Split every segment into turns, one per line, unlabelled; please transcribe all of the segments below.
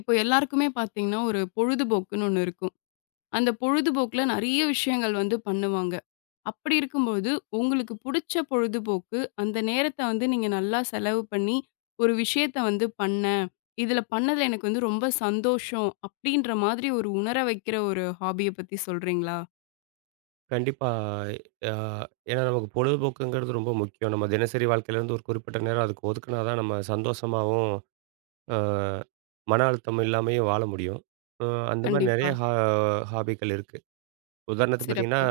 இப்போ எல்லாருக்குமே பார்த்தீங்கன்னா, ஒரு பொழுதுபோக்குன்னு ஒண்ணு இருக்கும். அந்த பொழுதுபோக்குல நெறைய விஷயங்கள் வந்து பண்ணுவாங்க. அப்படி இருக்கும்போது, உங்களுக்கு புடிச்ச பொழுதுபோக்கு, அந்த நேரத்த வந்து நீங்க நல்லா செலவு பண்ணி, ஒரு விஷயத்த வந்து பண்ணேன். இதில பண்ணதுல எனக்கு வந்து ரொம்ப சந்தோஷம். அப்படின்ற மாதிரி ஒரு உணர வைக்கிற ஒரு ஹாபிய பத்தி சொல்றீங்களா?
கண்டிப்பா. அ ஏன்னா நமக்கு பொழுதுபோக்குங்கிறது ரொம்ப முக்கியம். நம்ம தினசரி வாழ்க்கையிலேருந்து ஒரு குறிப்பிட்ட நேரம் அதுக்கு ஒதுக்குனா தான் நம்ம சந்தோஷமாவும், அ மன அழுத்தம் இல்லாமயும் வாழ முடியும். அ அந்த மாரி நெறைய
கண்டிப்பா.
ஹாபிகள் இருக்கு. உதாரணத்துக்கு பார்த்தீங்கன்னா,
சிறப்பு.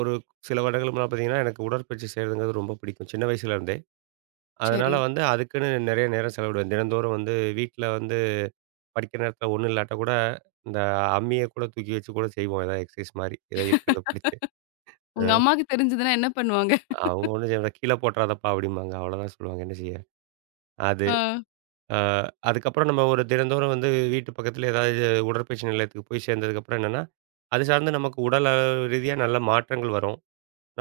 ஒரு சில வருடங்களுக்கு முன்னால பார்த்தீங்கன்னா, எனக்கு உடற்பயிற்சி செய்றதுங்கிறது ரொம்ப பிடிக்கும். சின்ன வயசுலேருந்தே. அதனால
சரி.
வந்து அதுக்குன்னு நெறைய நேரம் செலவிடுவேன். தினந்தோறும் வந்து வீட்ல வந்து படிக்கிற நேரத்தில ஒண்ணும் இல்லாட்டா கூட, இந்த அம்மிய கூட தூக்கி வச்சு கூட செய்வோம். ஏதாவது எக்சர்சைஸ் மாரி. ஏதாவது இருக்கிறத பிடிச்சு. அ.
உங்க அம்மாக்கு தெரிஞ்சதுன்னா என்ன பண்ணுவாங்க?
அவங்க ஒண்ணும் செய்ய மாட்டாங்க. "கீழ போட்றாதப்பா" அப்படிம்பாங்க. அவ்வளோதான் சொல்லுவாங்க. என்ன செய்ய? அது
ஆ.
அ அதுக்கப்புறம் நம்ம ஒரு தினந்தோறும் வந்து வீட்டு பக்கத்தில ஏதாவது உடற்பயிற்சி நிலையத்துக்கு போய் சேர்ந்ததுக்கப்புறம் என்னன்னா, அது சார்ந்து நமக்கு உடல் அளவு ரீதியா நல்ல மாற்றங்கள் வரும்.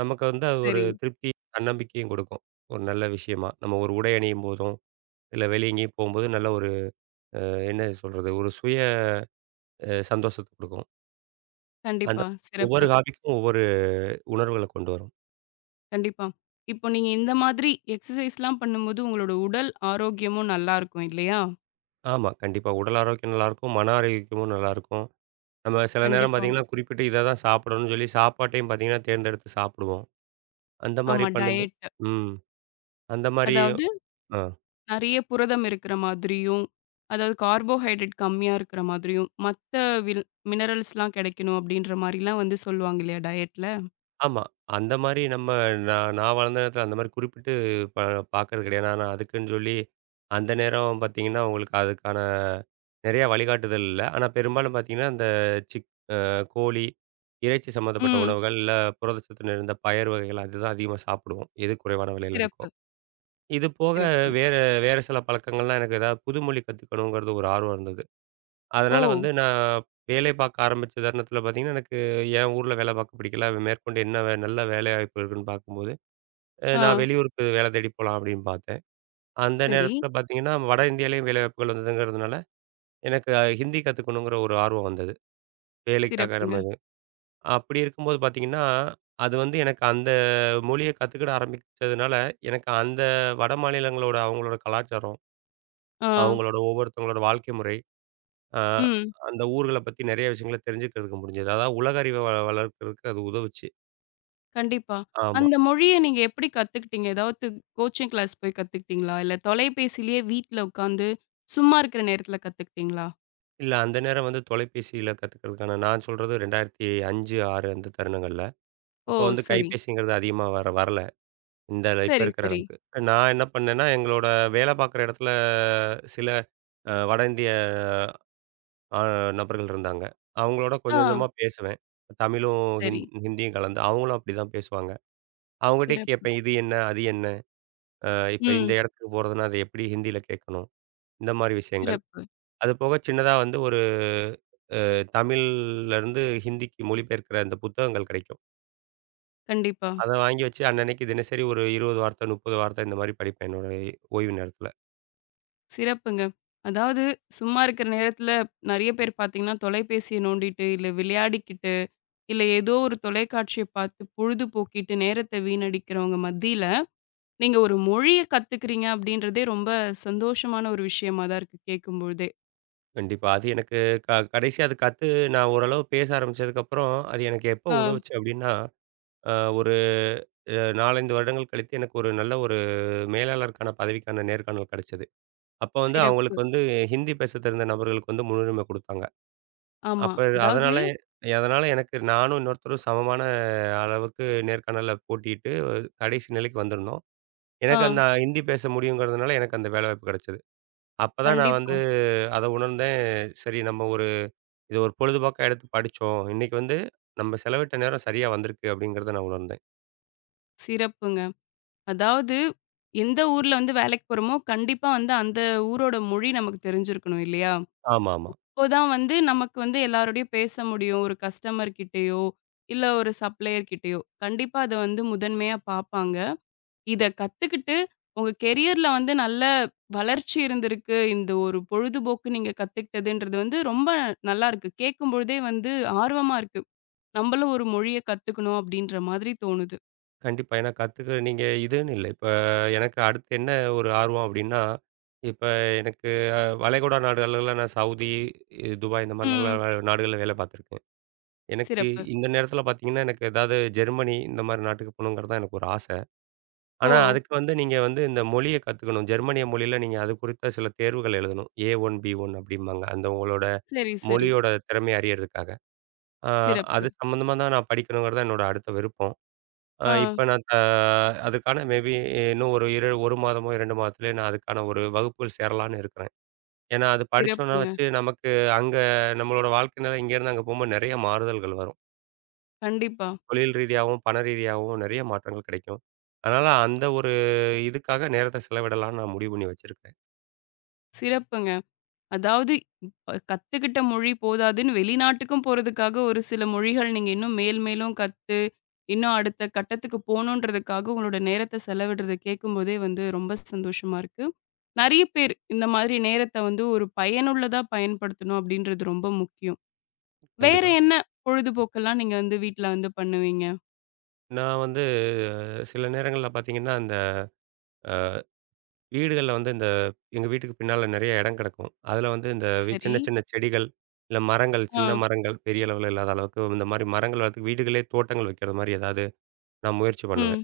நமக்கு வந்து அது ஒரு
சரி.
திருப்தி, தன்னம்பிக்கையும் கொடுக்கும். ஒரு நல்ல விஷயமா. நம்ம ஒரு உடை அணியும் போதும், இல்ல வெளிய எங்கேயும் போகும்போது நல்ல ஒரு என்ன சொல்றது? ஒரு சுய சந்தோஷத்த கொடுக்கும். அந்த
கண்டிப்பா.
ஒவ்வொரு
சிறப்பு.
ஹாபிக்கும் ஒவ்வொரு உணர்வுகள கொண்டு வரும்.
கண்டிப்பா. இப்போ நீங்க இந்த மாதிரி எக்ஸர்சைஸ்லாம் பண்ணும்போது, உங்களோட உடல் ஆரோக்கியமும் நல்லா இருக்கும் இல்லையா?
ஆமா. கண்டிப்பா. உடல் ஆரோக்கியம் நல்லாயிருக்கும். மன ஆரோக்கியமும் நல்லாயிருக்கும். நம்ம சில நேரம்
கண்டிப்பா.
பார்த்தீங்கன்னா, குறிப்பிட்டு இத தான் சாப்பிடணும்னு சொல்லி சாப்பாட்டையும் பார்த்தீங்கன்னா, தேர்ந்தெடுத்து சாப்பிடுவோம். அந்த மாரி
ஆமா
பண்ணும்போ
டயட்.
ம். அந்த மாரி
அதாவது
அ
நெறைய புரதம் இருக்கிற மாதிரியும், அதாவது கார்போஹைட்ரேட் கம்மியா இருக்கிற மாதிரியும், மத்த வில் மினரல்ஸ்லாம் கிடைக்கணும் அப்படின்ற மாரிலாம் வந்து சொல்லுவாங்க இல்லையா டயட்ல?
ஆமா. அந்த மாரி நான் நான் வளர்ந்த நேரத்தில அந்த மாரி குறிப்பிட்டு ப பார்க்கறது கிடையாது. ஆனா அதுக்குன்னு சொல்லி அந்த நேரம் பார்த்தீங்கன்னா, உங்களுக்கு அதுக்கான நெறைய வழிகாட்டுதல் இல்ல. ஆனா பெரும்பாலும் பார்த்தீங்கன்னா, இந்த சிக் அ கோழி, இறைச்சி சம்மந்தப்பட்ட
ம்.
உணவுகள், இல்ல புரதச்சத்து நிறைந்த பயறு வகைகள் அதுதான் அதிகமா சாப்பிடுவோம். எது குறைவான விலையில இருக்கோ.
சிறப்பு,
இது போக
சிறப்பு.
வேற வேற சில பழக்கங்கள்லாம் எனக்கு ஏதாவது புது மொழி கத்துக்கணுங்கிறது ஒரு ஆர்வம் இருந்தது.
ஓ!
அதனால வந்து நான் வேலை பார்க்க ஆரம்பிச்ச தருணத்தில பார்த்தீங்கன்னா, எனக்கு என் ஊர்ல வேலை பார்க்க பிடிக்கல. மேற்கொண்டு என்ன நல்ல வேலைவாய்ப்பு இருக்குன்னு பார்க்கும்போது, நான்
ஆ.
வெளியூருக்கு வேலை தேடி போலாம் அப்படின்னு பார்த்தேன். அந்த
சரி.
நேரத்தில பார்த்தீங்கன்னா, வட இந்தியாலயும் வேலைவாய்ப்புகள் வந்ததுங்கிறதுனால, எனக்கு ஹிந்தி கத்துக்கணுங்கிற ஒரு ஆர்வம் வந்தது. வேலைக்காக
சிறப்புங்க.
நம்ம இது. அப்படி இருக்கும்போது பார்த்தீங்கன்னா, அது வந்து எனக்கு அந்த மொழிய கத்துக்கிட ஆரம்பிச்சதுனால, எனக்கு அந்த வட மாநிலங்களோட அவங்களோட கலாச்சாரம்
ஆ.
அவங்களோட ஒவ்வொருத்தவங்களோட வாழ்க்கை முறை, அ
ம்.
அந்த ஊர்கள பத்தி நெறைய விஷயங்கள தெரிஞ்சுக்கிறதுக்கு முடிஞ்சது. அதாவது உலக அறிவை வளர்க்கறதுக்கு அது உதவுச்சு.
கண்டிப்பா.
ஆமா.
அந்த மொழிய நீங்க எப்படி கத்துக்கிட்டீங்க? ஏதாவது கோச்சிங் கிளாஸ் போய் கத்துக்கிட்டீங்களா? இல்ல தொலைபேசியிலேயே வீட்ல உட்காந்து சும்மா இருக்கிற நேரத்துல கத்துக்கிட்டீங்களா?
இல்ல அந்த நேரம் வந்து தொலைபேசியில கத்துக்கிறதுக்கான நான் சொல்றது 2005, 6 அந்த தருணங்கள்ல.
ஓ!
அப்போ வந்து
சரி.
கைபேசிங்கிறது அதிகமா வர வரல. இந்த இப்ப
சரி,
இருக்கிற
சரி.
அளவுக்கு. நான் என்ன பண்ணேன்னா, எங்களோட வேலை பார்க்குற இடத்துல சில வட இந்திய அ நபர்கள் இருந்தாங்க. அவங்களோட
ஆ
கொஞ்சம் கொஞ்சமா பேசுவேன். தமிழும்,
சரி.
ஹிந்தியும் கலந்து. அவங்களும் அப்படிதான் பேசுவாங்க. அவங்ககிட்டயே
சிறப்பு.
கேட்பேன். இது என்ன? அது என்ன? இப்ப இந்த
ம்.
இடத்துக்கு போறதுன்னா, அத எப்படி ஹிந்தியில கேட்கணும்? இந்த மாரி விஷயங்கள்.
சிறப்பு.
அது போக சின்னதா வந்து ஒரு தமிழ்லருந்து ஹிந்திக்கு மொழிபெயர்க்கிற அந்த புத்தகங்கள் கிடைக்கும்.
கண்டிப்பா.
அத வாங்கி வச்சு அன்னன்னைக்கு தினசரி ஒரு 20 வார்த்தை, 30 வார்த்தை இந்த மாரி படிப்பேன் என்னோட ஓய்வு நேரத்தில.
சிறப்புங்க. அதாவது சும்மா இருக்கிற நேரத்துல நெறைய பேர் பார்த்தீங்கன்னா, தொலைபேசிய நோண்டிட்டு, இல்ல விளையாடிக்கிட்டு, இல்ல ஏதோ ஒரு தொலைக்காட்சிய பார்த்து பொழுது போக்கிட்டு நேரத்த வீணடிக்கிறவங்க மத்தியில நீங்க ஒரு மொழிய கத்துக்கிறீங்க அப்படின்றதே ரொம்ப சந்தோஷமான ஒரு விஷயமா தான் இருக்கு கேட்கும்பொழுதே.
கண்டிப்பா. அது எனக்கு கடைசியா அது கத்து நான் ஓரளவு பேச ஆரம்பிச்சதுக்கப்புறம், அது எனக்கு எப்போ
ஆ,
உதவுச்சு அப்படின்னா, அ ஒரு அ 4, 5 வருடங்கள் கழித்து எனக்கு ஒரு நல்ல ஒரு மேலாளருக்கான பதவிக்கான நேர்காணல் கிடைச்சது. அப்ப வந்து
சிறப்பு.
அவங்களுக்கு வந்து ஹிந்தி பேச தெரிந்த நபர்களுக்கு வந்து முன்னுரிமை குடுத்தாங்க.
ஆமா.
அப்ப
அதாவது
அதனால அதனால எனக்கு நானும் இன்னொருத்தரும் சமமான அளவுக்கு நேர்காணல்ல போட்டியிட்டு கடைசி நிலைக்கு வந்திருந்தோம்.
ஆ,
எனக்கு அந்த ஹிந்தி பேச முடியுங்கிறதுனால எனக்கு அந்த வேலைவாய்ப்பு கிடைச்சது. அப்பதான் நான்
கண்டிப்பா.
வந்து அத உணர்ந்தேன். சரி நம்ம ஒரு இது ஒரு பொழுதுபோக்கா எடுத்து படிச்சோம். இன்னைக்கு வந்து நம்ம செலவிட்ட நேரம் சரியா வந்திருக்கு அப்படிங்கிறத நான் உணர்ந்தேன்.
சிறப்புங்க. அதாவது எந்த ஊர்ல வந்து வேலைக்கு போறோமோ, கண்டிப்பா வந்து அந்த ஊரோட மொழி நமக்கு தெரிஞ்சிருக்கணும் இல்லையா?
ஆமாமா.
அப்போதான் வந்து நமக்கு வந்து எல்லாரோடையும் பேச முடியும். ஒரு கஸ்டமர் கிட்டயோ, இல்ல ஒரு சப்ளையர் கிட்டயோ. கண்டிப்பா அத வந்து முதன்மையா பார்ப்பாங்க. இத கத்துக்கிட்டு, உங்க கெரியர்ல வந்து நல்ல வளர்ச்சி இருந்திருக்கு. இந்த ஒரு பொழுதுபோக்கு நீங்க கத்துக்கிட்டதுன்றது வந்து ரொம்ப நல்லா இருக்கு. கேட்கும்பொழுதே வந்து ஆர்வமா இருக்கு. நம்மளும் ஒரு மொழிய கத்துக்கணும் அப்படின்ற மாதிரி தோணுது.
கண்டிப்பா. ஏன்னா கத்துக்க நீங்க இதுன்னு இல்ல. இப்ப எனக்கு அடுத்து என்ன ஒரு ஆர்வம் அப்படின்னா, இப்ப எனக்கு வளைகுடா நாடுகள்ல நான் சவுதி, துபாய் இந்த மாரி நல்ல
ம்.
நாடுகள்ல வேலை பார்த்துருக்கேன். எனக்கு
சிறப்பு.
இந்த நேரத்தில பார்த்தீங்கன்னா, எனக்கு ஏதாவது ஜெர்மனி இந்த மாரி நாட்டுக்கு போணுங்கிறது தான் எனக்கு ஒரு ஆசை.
ஓ!
ஆனா, அதுக்கு வந்து நீங்க வந்து இந்த மொழிய கத்துக்கணும். ஜெர்மனிய மொழியில நீங்க அது குறித்த சில தேர்வுகள் எழுதணும். A1, B1 அப்படிம்பாங்க. அந்த உங்களோட
சரி, சரி.
மொழியோட திறமைய அறியறதுக்காக. ஆ
சிறப்பு.
அது சம்மந்தமா தான் நான் படிக்கணுங்கிறது தான் என்னோட அடுத்த விருப்பம்.
ஆ.
இப்ப நான் அதுக்கான மேபி இன்னும் ஒரு 1 மாதமோ, 2 மாதத்திலேயே நான் அதுக்கான ஒரு வகுப்புகள் சேரலான்னு இருக்கிறேன். ஏன்னா, அது படிச்சோம்னா
சிறப்புங்க.
வச்சு நமக்கு அங்க நம்மளோட வாழ்க்கை நிலை இங்கேருந்து அங்க போம்போது நெறைய மாறுதல்கள் வரும்.
கண்டிப்பா.
தொழில் ரீதியாவும், பண ரீதியாவும் நெறைய மாற்றங்கள் கிடைக்கும். அதனால அந்த ஒரு இதுக்காக நேரத்த செலவிடலாம்னு நான் முடிவு பண்ணி வச்சிருக்கேன்.
சிறப்புங்க. அதாவது இப்ப கத்துக்கிட்ட மொழி போதாதுன்னு வெளிநாட்டுக்கும் போறதுக்காக ஒரு சில மொழிகள் நீங்க இன்னும் மேல் மேலும் கத்து, இன்னும் அடுத்த கட்டத்துக்கு போணுன்றதுக்காக உங்களோட நேரத்த செலவிடுறத கேட்கும்போதே வந்து ரொம்ப சந்தோஷமா இருக்கு. நெறைய பேர் இந்த மாதிரி நேரத்த வந்து ஒரு பயனுள்ளதா பயன்படுத்தணும் அப்படின்றது ரொம்ப முக்கியம். வேற
கண்டிப்பா.
என்ன பொழுதுபோக்கெல்லாம் நீங்க வந்து வீட்ல வந்து பண்ணுவீங்க?
நான் வந்து சில நேரங்கள்ல பார்த்தீங்கன்னா, இந்த வீடுகள்ல வந்து எங்க வீட்டுக்கு பின்னால நெறைய இடம் கிடக்கும். அதுல வந்து இந்த
சரி.
சின்ன சின்ன செடிகள், இல்ல மரங்கள்,
ஆ.
சின்ன மரங்கள் பெரிய அளவுல இல்லாத அளவுக்கு இந்த மாரி மரங்கள் வளர்த்து வீடுகளே தோட்டங்கள் வைக்கிற மாரி ஏதாவது நான் முயற்சி
ம்.
பண்ணுவேன்.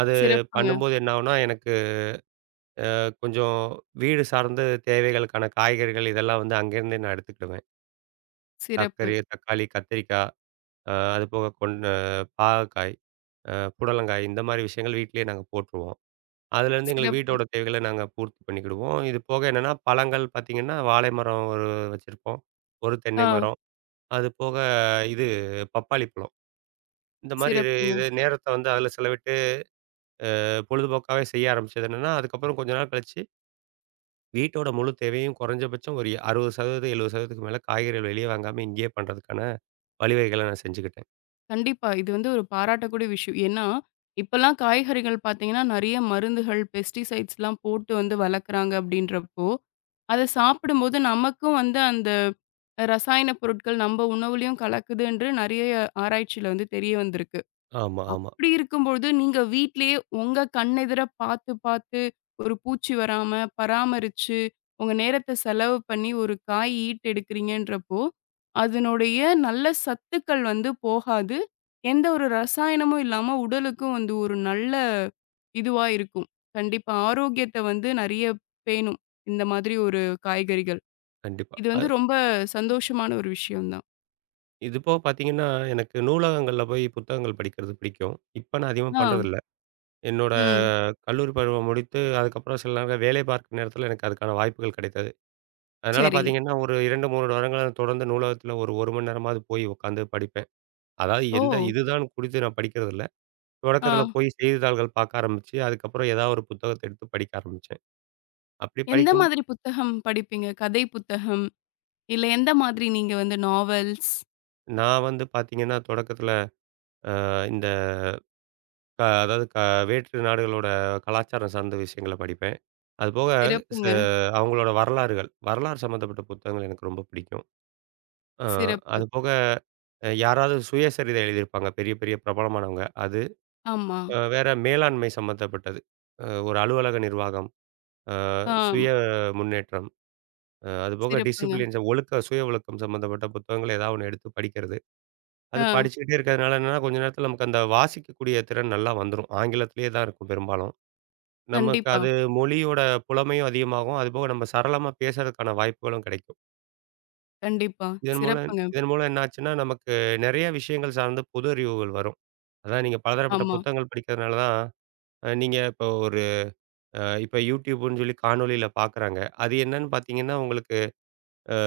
அது
சிறப்புங்க.
பண்ணும்போது என்ன ஆகும்னா, எனக்கு கொஞ்சம் வீடு சார்ந்து தேவைகளுக்கான காய்கறிகள் இதெல்லாம் வந்து அங்கேருந்தே நான் எடுத்துக்கிடுவேன்.
சிறப்பு,
தக்காளி தக்காளி, கத்திரிக்கா அதுபோக பாகக்காய், அ புடலங்காய் இந்த மாரி விஷயங்கள் வீட்லயே நாங்க போட்டுருவோம். அதுலேருந்து எங்களுக்கு
சிறப்பு.
வீட்டோட தேவைகள நாங்க பூர்த்தி பண்ணிக்கிடுவோம். இது போக என்னன்னா, பழங்கள் பார்த்தீங்கன்னா, வாழை மரம் ஒரு வச்சிருப்போம். ஒரு தென்னை
ஆ.
மரம். அது போக இது பப்பாளி பழம். இந்த மாரி இது
சிறப்புங்க.
இது நேரத்த வந்து அதில செலவிட்டு பொழுதுபோக்காவே செய்ய ஆரம்பிச்சது என்னன்னா, அதுக்கப்புறம் கொஞ்ச நாள் கழிச்சு வீட்டோட முழு தேவையும் குறைஞ்சபட்சம் ஒரு 60% 70%க்கு மேல காய்கறிகள் வெளிய வாங்காம இங்கேயே பண்றதுக்கான வழிவகைகள நான் செஞ்சுக்கிட்டேன்.
கண்டிப்பா. இது வந்து ஒரு பாராட்டக்கூடிய விஷயம். ஏன்னா, இப்பலாம் காய்கறிகள் பார்த்தீங்கன்னா, நெறைய மருந்துகள், பெஸ்டிசைட்ஸ்லாம் போட்டு வந்து வளர்க்குறாங்க அப்படின்றப்போ, அத சாப்பிடும்போது நமக்கும் வந்து அந்த ரசாயன பொருட்கள் நம்ம உணவுலயும் கலக்குதுன்று நெறைய ஆராய்ச்சியில வந்து தெரிய வந்திருக்கு.
ஆமா, ஆமா.
அப்படி இருக்கும்பொழுது, நீங்க வீட்லயே உங்க கண்ணெதிர பார்த்து பார்த்து, ஒரு பூச்சி வராம பராமரிச்சு, உங்க நேரத்த செலவு பண்ணி ஒரு காய் ஈட்டு எடுக்கிறீங்கன்றப்போ, அதனுடைய நல்ல சத்துக்கள் வந்து போகாது. எந்த ஒரு ரசாயனமும் இல்லாம உடலுக்கும் வந்து ஒரு நல்ல இதுவா இருக்கும். கண்டிப்பா ஆரோக்கியத்த வந்து நெறைய பேணும். இந்த மாதிரி ஒரு காய்கறிகள்.
கண்டிப்பா.
இது வந்து ரொம்ப சந்தோஷமான ஒரு விஷயம் தான்.
இது போக பார்த்தீங்கன்னா, எனக்கு நூலகங்கள்ல போய் புத்தகங்கள் படிக்கிறது பிடிக்கும். இப்ப நான் அதிகமா
ஆ.
பண்றதில்ல. என்னோட
ம்.
கல்லூரி பருவம் முடித்து, அதுக்கப்புறம் சில நேரம் வேலை பார்க்கும் நேரத்தில எனக்கு அதுக்கான வாய்ப்புகள் கிடைத்தது. அதனால
சரி.
பார்த்தீங்கன்னா, ஒரு 2, 3 வருடங்களா தொடர்ந்து நூலகத்தில ஒரு 1 மணி நேரமாவது போய் உட்காந்து படிப்பேன். அதாவது
ஓ!
எந்த இதுதான் குறித்து நான் படிக்கிறதில்ல.
ஆ.
தொடக்கத்தில போய் செய்தித்தாள்கள் பார்க்க ஆரம்பிச்சு, அதுக்கப்புறம் ஏதாவது ஒரு புத்தகத்த எடுத்து படிக்க ஆரம்பிச்சேன். அப்படி
எந்த
படிக்கும்
மாதிரி புத்தகம் படிப்பீங்க? கதை புத்தகம்? இல்ல எந்த மாதிரி நீங்க வந்து நாவல்ஸ்?
நான் வந்து பார்த்தீங்கன்னா, தொடக்கத்தில இந்த அதாவது வேற்று நாடுகளோட கலாச்சாரம் சார்ந்த விஷயங்கள படிப்பேன். அதுபோக ச
சிறப்புங்க.
அவங்களோட வரலாறுகள், வரலாறு சம்மந்தப்பட்ட புத்தகங்கள் எனக்கு ரொம்ப பிடிக்கும். அ
சிறப்பு.
அதுபோக யாராவது சுயசரிதை எழுதியிருப்பாங்க, பெரிய பெரிய பிரபலமானவங்க. அது
ஆமா.
அ வேற மேலாண்மை சம்மந்தப்பட்டது. ஒரு அலுவலக நிர்வாகம், அ
ஆம்.
சுய முன்னேற்றம், அதுபோக
சிறப்புங்க.
டிசிப்ளின்ஸ் சுய ஒழுக்கம் சம்மந்தப்பட்ட புத்தகங்கள் ஏதாவது ஒண்ணு எடுத்து படிக்கிறது. அது
ஆ.
படிச்சுக்கிட்டே இருக்கிறதுனால என்னன்னா, கொஞ்ச நேரத்தில நமக்கு அந்த வாசிக்கக்கூடிய திறன் நல்லா வந்துரும். ஆங்கிலத்திலேயே தான் இருக்கும் பெரும்பாலும். நமக்கு
கண்டிப்பா,
அது மொழியோட புலமையும் அதிகமாகும். அதுபோக நம்ம சரளமா பேசுறதுக்கான வாய்ப்புகளும் கிடைக்கும்.
கண்டிப்பா.
இதன் மூலம்
சிறப்புங்க.
இதன் மூலம் என்ன ஆச்சுன்னா, நமக்கு நெறைய விஷயங்கள் சார்ந்த புது அறிவுகள் வரும். அதான் நீங்க பலதரப்பட்ட
ஆமா,
புத்தகங்கள் படிக்கிறதுனால தான், நீங்க இப்போ ஒரு அ இப்ப YouTubeன்னு சொல்லி காணொளியில பார்க்குறாங்க. அது என்னன்னு பார்த்தீங்கன்னா, அ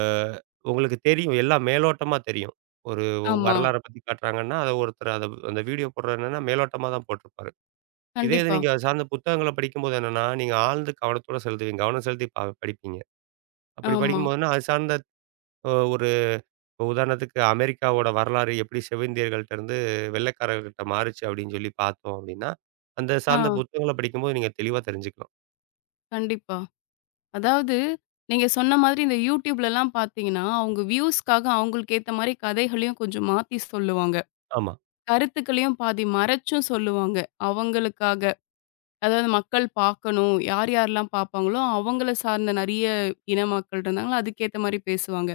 உங்களுக்கு தெரியும். எல்லாம் மேலோட்டமா தெரியும். ஒரு
ஆமா.
வரலாற பத்தி காட்டுறாங்கன்னா, அத ஒருத்தர் அந்த வீடியோ போடுறது என்னன்னா மேலோட்டமா தான் போட்டிருப்பாரு. இதே இது
கண்டிப்பா.
நீங்க அது சார்ந்த புத்தகங்கள படிக்கும்போது என்னன்னா, நீங்க ஆழ்ந்து கவனத்தோட செலுத்துவீங்க. கவனம் செலுத்தி படிப்பீங்க. அப்படி
ஆமா.
படிக்கும்போதுன்னா, அது சார்ந்த அ ஒரு உதாரணத்துக்கு அமெரிக்காவோட வரலாறு எப்படி செவிந்தியர்கள்ட்டருந்து வெள்ளைக்காரர்கள்ட்ட மாறுச்சு அப்படின்னு சொல்லி பார்த்தோம் அப்படின்னா, அந்த
ஆ.
சார்ந்த புத்தகங்கள படிக்கும்போது நீங்க தெளிவா தெரிஞ்சுக்கலாம்.
கண்டிப்பா. அதாவது நீங்க சொன்ன மாதிரி இந்த YouTubeலலாம் பார்த்தீங்கன்னா, அவங்க வியூஸ்க்காக அவங்களுக்கு ஏத்த மாரி கதைகளையும் கொஞ்சம் மாத்தி சொல்லுவாங்க.
ஆமா.
கருத்துக்களையும் பாதி மறைச்சும் சொல்லுவாங்க. அவங்களுக்காக அதாவது மக்கள் பார்க்கணும். யார் யாரெல்லாம் பார்ப்பாங்களோ, அவங்கள சார்ந்த நெறைய இன மக்கள் இருந்தாங்கன்னா, அதுக்கேத்த மாரி பேசுவாங்க.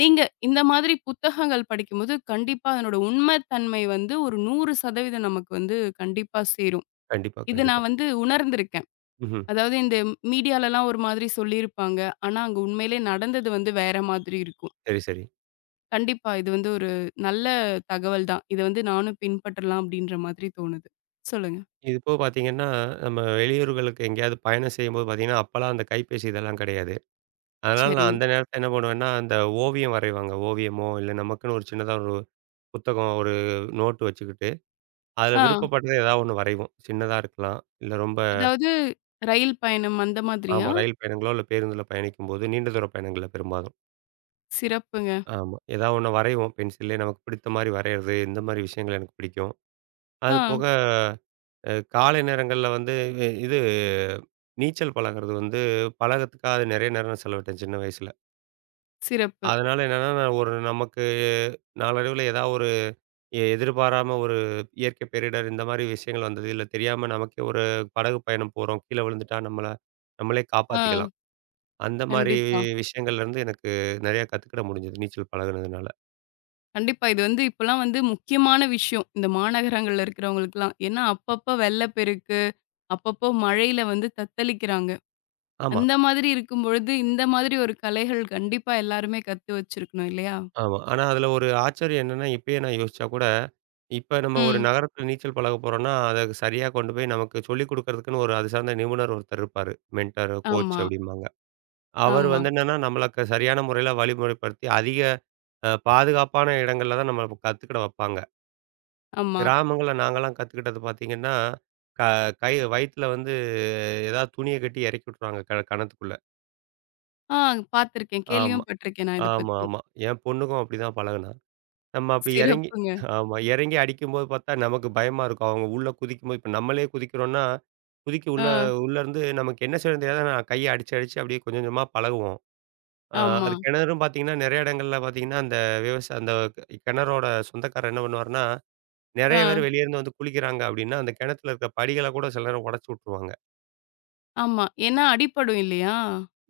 நீங்க இந்த மாதிரி புத்தகங்கள் படிக்கும்போது, கண்டிப்பா அதனோட உண்மை தன்மை வந்து ஒரு 100% நமக்கு வந்து கண்டிப்பா சேரும்.
கண்டிப்பா,
இது
கண்டிப்பா.
நான் வந்து உணர்ந்திருக்கேன்.
ம்ஹ்ம்.
அதாவது இந்த மீடியாலலாம் ஒரு மாதிரி சொல்லியிருப்பாங்க. ஆனா, அங்க உண்மையிலே நடந்தது வந்து வேற மாதிரி இருக்கும்.
சரி, சரி.
கண்டிப்பா இது வந்து ஒரு நல்ல தகவல் தான். இத வந்து நானும் பின்பற்றலாம் அப்டின்ற மாதிரி தோணுது. சொல்லுங்க.
இது போக பார்த்தீங்கன்னா, நம்ம வெளியூர்களுக்கு எங்கேயாவது பயணம் செய்யும்போது பார்த்தீங்கன்னா, அப்பலாம் அந்த கைபேசி இதெல்லாம் கிடையாது. அதனால
சரி.
நான் அந்த நேரத்தில என்ன பண்ணுவேன்னா, அந்த ஓவியம் வரைவாங்க. ஓவியமோ, இல்ல நமக்குன்னு ஒரு சின்னதா ஒரு புத்தகம் ஒரு நோட்டு வச்சுக்கிட்டு, அதுல
ஆ.
விருப்பப்பட்டத ஏதாவது ஒண்ணு வரைவோம். சின்னதா இருக்கலாம். இல்ல ரொம்ப
அதாவது ரயில் பயணம் அந்த மாதிரியா?
ஆமா ரயில் பயணங்களோ, இல்ல பேருந்துல பயணிக்கும்போது நீண்ட தூர பயணங்கள்ல பெரும்பாலும்.
சிறப்புங்க.
ஆமா. ஏதாவது ஒண்ணு வரைவோம் பென்சில்லே. நமக்கு பிடித்த மாரி வரையறது, இந்த மாரி விஷயங்கள் எனக்கு பிடிக்கும்.
ஆ
அது போக காலை நேரங்கள்ல வந்து இது நீச்சல் பழகுறது வந்து பழகறதுக்காக அது நெறைய நேரம் செலவிட்டேன் சின்ன வயசுல.
சிறப்பு.
அதனால என்னன்னா, நான் ஒரு நமக்கு நாளடைவுல ஏதாவது ஒரு எதிர்பாராம ஒரு இயற்கை பேரிடர் இந்த மாரி விஷயங்கள் வந்தது. இல்ல தெரியாம நமக்கே ஒரு படகு பயணம் போறோம். கீழ விழுந்துட்டா நம்மளே
ஆ
காப்பாத்திக்கலாம். அந்த மாரி
கண்டிப்பா.
விஷயங்கள்லேருந்து எனக்கு நெறையா கத்துக்கிட முடிஞ்சது நீச்சல் பழகுனதுனால.
கண்டிப்பா. இது வந்து இப்பலாம் வந்து முக்கியமான விஷயம். இந்த மாநகரங்கள்ல இருக்கிறவங்களுக்குலாம். ஏன்னா, அப்பப்ப வெள்ளப்பெருக்கு, அப்பப்போ மழையில வந்து தத்தளிக்கிறாங்க.
ஆமா,
அந்த மாதிரி இருக்கும் பொழுது, இந்த மாதிரி ஒரு கலைகள் கண்டிப்பா எல்லாருமே கத்து வச்சிருக்கணும் இல்லையா?
ஆமா. ஆனா அதில ஒரு ஆச்சரியம் என்னன்னா, இப்பயே நான் யோசிச்சா கூட, இப்ப நம்ம ஒரு
ம்.
நகரத்தில நீச்சல் பழக போறோம்னா, அத சரியா கொண்டு போய் நமக்கு சொல்லிக் குடுக்கறதுக்குன்னு ஒரு அது சார்ந்த நிபுணர் ஒருத்தர் இருப்பாரு. மென்டார், கோச்
ஆமா,
அப்படிம்பாங்க. அவர்
ஆமா,
வந்து என்னன்னா, நம்மளுக்கு சரியான முறையில வழிமுறைப்படுத்தி, அதிக பாதுகாப்பான இடங்கள்ல தான் நம்மள கத்துக்கிட வைப்பாங்க.
ஆமா.
கிராமங்கள்ல நாங்கலாம் கத்துக்கிட்டது பார்த்தீங்கன்னா, க கை வயித்துல வந்து ஏதாவது துணிய கட்டி இறக்கி விட்டுருவாங்க கணத்துக்குள்ள.
ஆ பார்த்துருக்கேன்.
ஆமா,
கேள்வியும் பட்டுருக்கேன் நான் இத
ஆமா,
பத்தி.
ஆமா. என் பொண்ணுக்கும் அப்படிதான் பழகுனா. நம்ம அப்படி இறங்கி
சிறப்புங்க.
ஆமா. இறங்கி அடிக்கும்போது பார்த்தா நமக்கு பயமா இருக்கும். அவங்க உள்ள குதிக்கும்போது இப்ப நம்மளே குதிக்கிறோம்னா, குதிக்க
ஆ
உள்ள உள்ளருந்து நமக்கு என்ன செய்யணும்னு தெரியாது. ஆனா கைய அடிச்சு, அடிச்சு அப்படியே கொஞ்சம் கொஞ்சமா பழகுவோம். ஆ
ஆமா.
அது கிணறும் பார்த்தீங்கன்னா, நெறைய இடங்கள்ல பார்த்தீங்கன்னா, அந்த அந்த கிணறோட சொந்தக்காரர் என்ன பண்ணுவாருன்னா,
ஆ
நெறைய பேர் வெளியேருந்து வந்து குளிக்கிறாங்க அப்டின்னா, அந்த கிணத்துல இருக்க படிகள கூட சில நேரம் உடைச்சு விட்டுருவாங்க.
ஆமா. ஏன்னா அடிபடும் இல்லையா?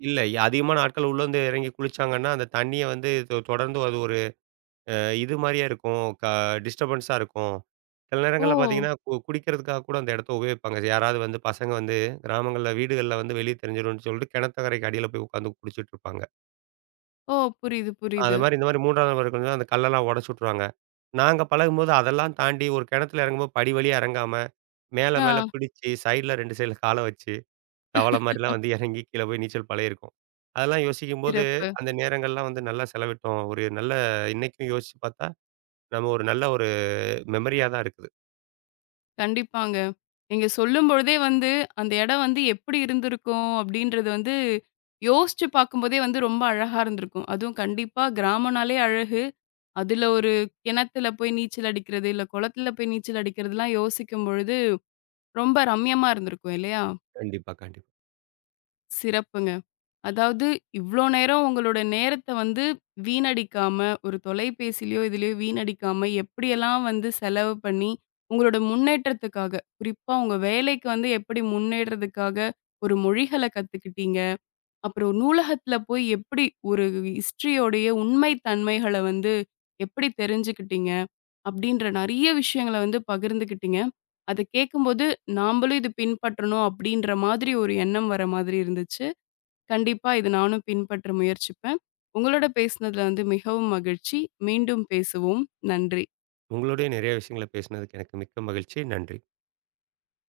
இல்ல அதிகமான ஆட்கள் உள்ளருந்து இறங்கி குளிச்சாங்கன்னா, அந்த தண்ணிய வந்து தொடர்ந்து அது ஒரு அ இது மாரியே இருக்கும். டிஸ்டர்பன்ஸா இருக்கும். சில
ஓ!
நேரங்கள்ல பார்த்தீங்கன்னா, குடிக்கிறதுக்காக கூட அந்த இடத்த உபயோகிப்பாங்க. யாராவது வந்து பசங்க வந்து கிராமங்கள்ல வீடுகள்ல வந்து வெளிய தெரிஞ்சிரும்னு சொல்லிட்டு கிணத்துக்கரைக்கு அடியில போய் உட்காந்து குடிச்சிட்டு இருப்பாங்க.
ஓ! புரியுது,
அது
புரியுது.
மாரி இந்த மாரி 3வது நபர் இருக்கும்போது அந்த கல்லெல்லாம் உடைச்சு விட்டுருவாங்க. நாங்க பழகும்போது அதெல்லாம் தாண்டி ஒரு கிணத்துல இறங்கும்போது படி வழியா இறங்காம, மேல
ஆ
மேல பிடிச்சு சைடுல 2 சைடுல கால வச்சு, தவள மாரிலாம் வந்து இறங்கி கீழ போய் நீச்சல் பழகியிருக்கோம். அதெல்லாம் யோசிக்கும்போது,
சிறப்பு.
அந்த நேரங்கள்லாம் வந்து நல்லா செலவிட்டோம். ஒரு நல்ல இன்னைக்கும் யோசிச்சு பார்த்தா, நம்ம ஒரு நல்ல ஒரு மெமரியா தான் இருக்குது.
கண்டிப்பாங்க. நீங்க சொல்லும்பொழுதே வந்து, அந்த இடம் வந்து எப்படி இருந்திருக்கும் அப்படின்றது வந்து, யோசிச்சு பார்க்கும்போதே வந்து ரொம்ப அழகா இருந்திருக்கும். அதுவும் கண்டிப்பா கிராமம்னாலே அழகு. அதுல ஒரு கிணத்துல போய் நீச்சல் அடிக்கிறது, இல்ல குளத்துல போய் நீச்சல் அடிக்கிறதுலாம் யோசிக்கும் பொழுது, ரொம்ப ரம்யமா இருந்திருக்கும் இல்லையா?
கண்டிப்பா, கண்டிப்பா.
சிறப்புங்க. அதாவது இவ்ளோ நேரம் உங்களோட நேரத்த வந்து வீணடிக்காம, ஒரு தொலைபேசிலயோ, இதுலயோ வீணடிக்காம எப்படியெல்லாம் வந்து செலவு பண்ணி, உங்களோட முன்னேற்றத்துக்காக, குறிப்பா உங்க வேலைக்கு வந்து எப்படி முன்னேறதுக்காக ஒரு மொழிகள கத்துக்கிட்டீங்க. அப்புறம் நூலகத்துல போய் எப்படி ஒரு ஹிஸ்டரியோடைய உண்மை தன்மைகள வந்து எப்படி தெரிஞ்சுக்கிட்டீங்க? அப்படின்ற நெறைய விஷயங்கள வந்து பகிர்ந்துக்கிட்டீங்க. அத கேட்கும்போது, நாமளும் இது பின்பற்றணும் அப்படின்ற மாதிரி ஒரு எண்ணம் வர மாதிரி இருந்துச்சு. கண்டிப்பா. இது நானும் பின்பற்ற முயற்சிப்பேன். உங்களோட பேசினதுல வந்து மிகவும் மகிழ்ச்சி. மீண்டும் பேசுவோம். நன்றி.
உங்களோடயே நிறைய விஷயங்கள பேசினதுக்கு எனக்கு மிக்க மகிழ்ச்சி. நன்றி.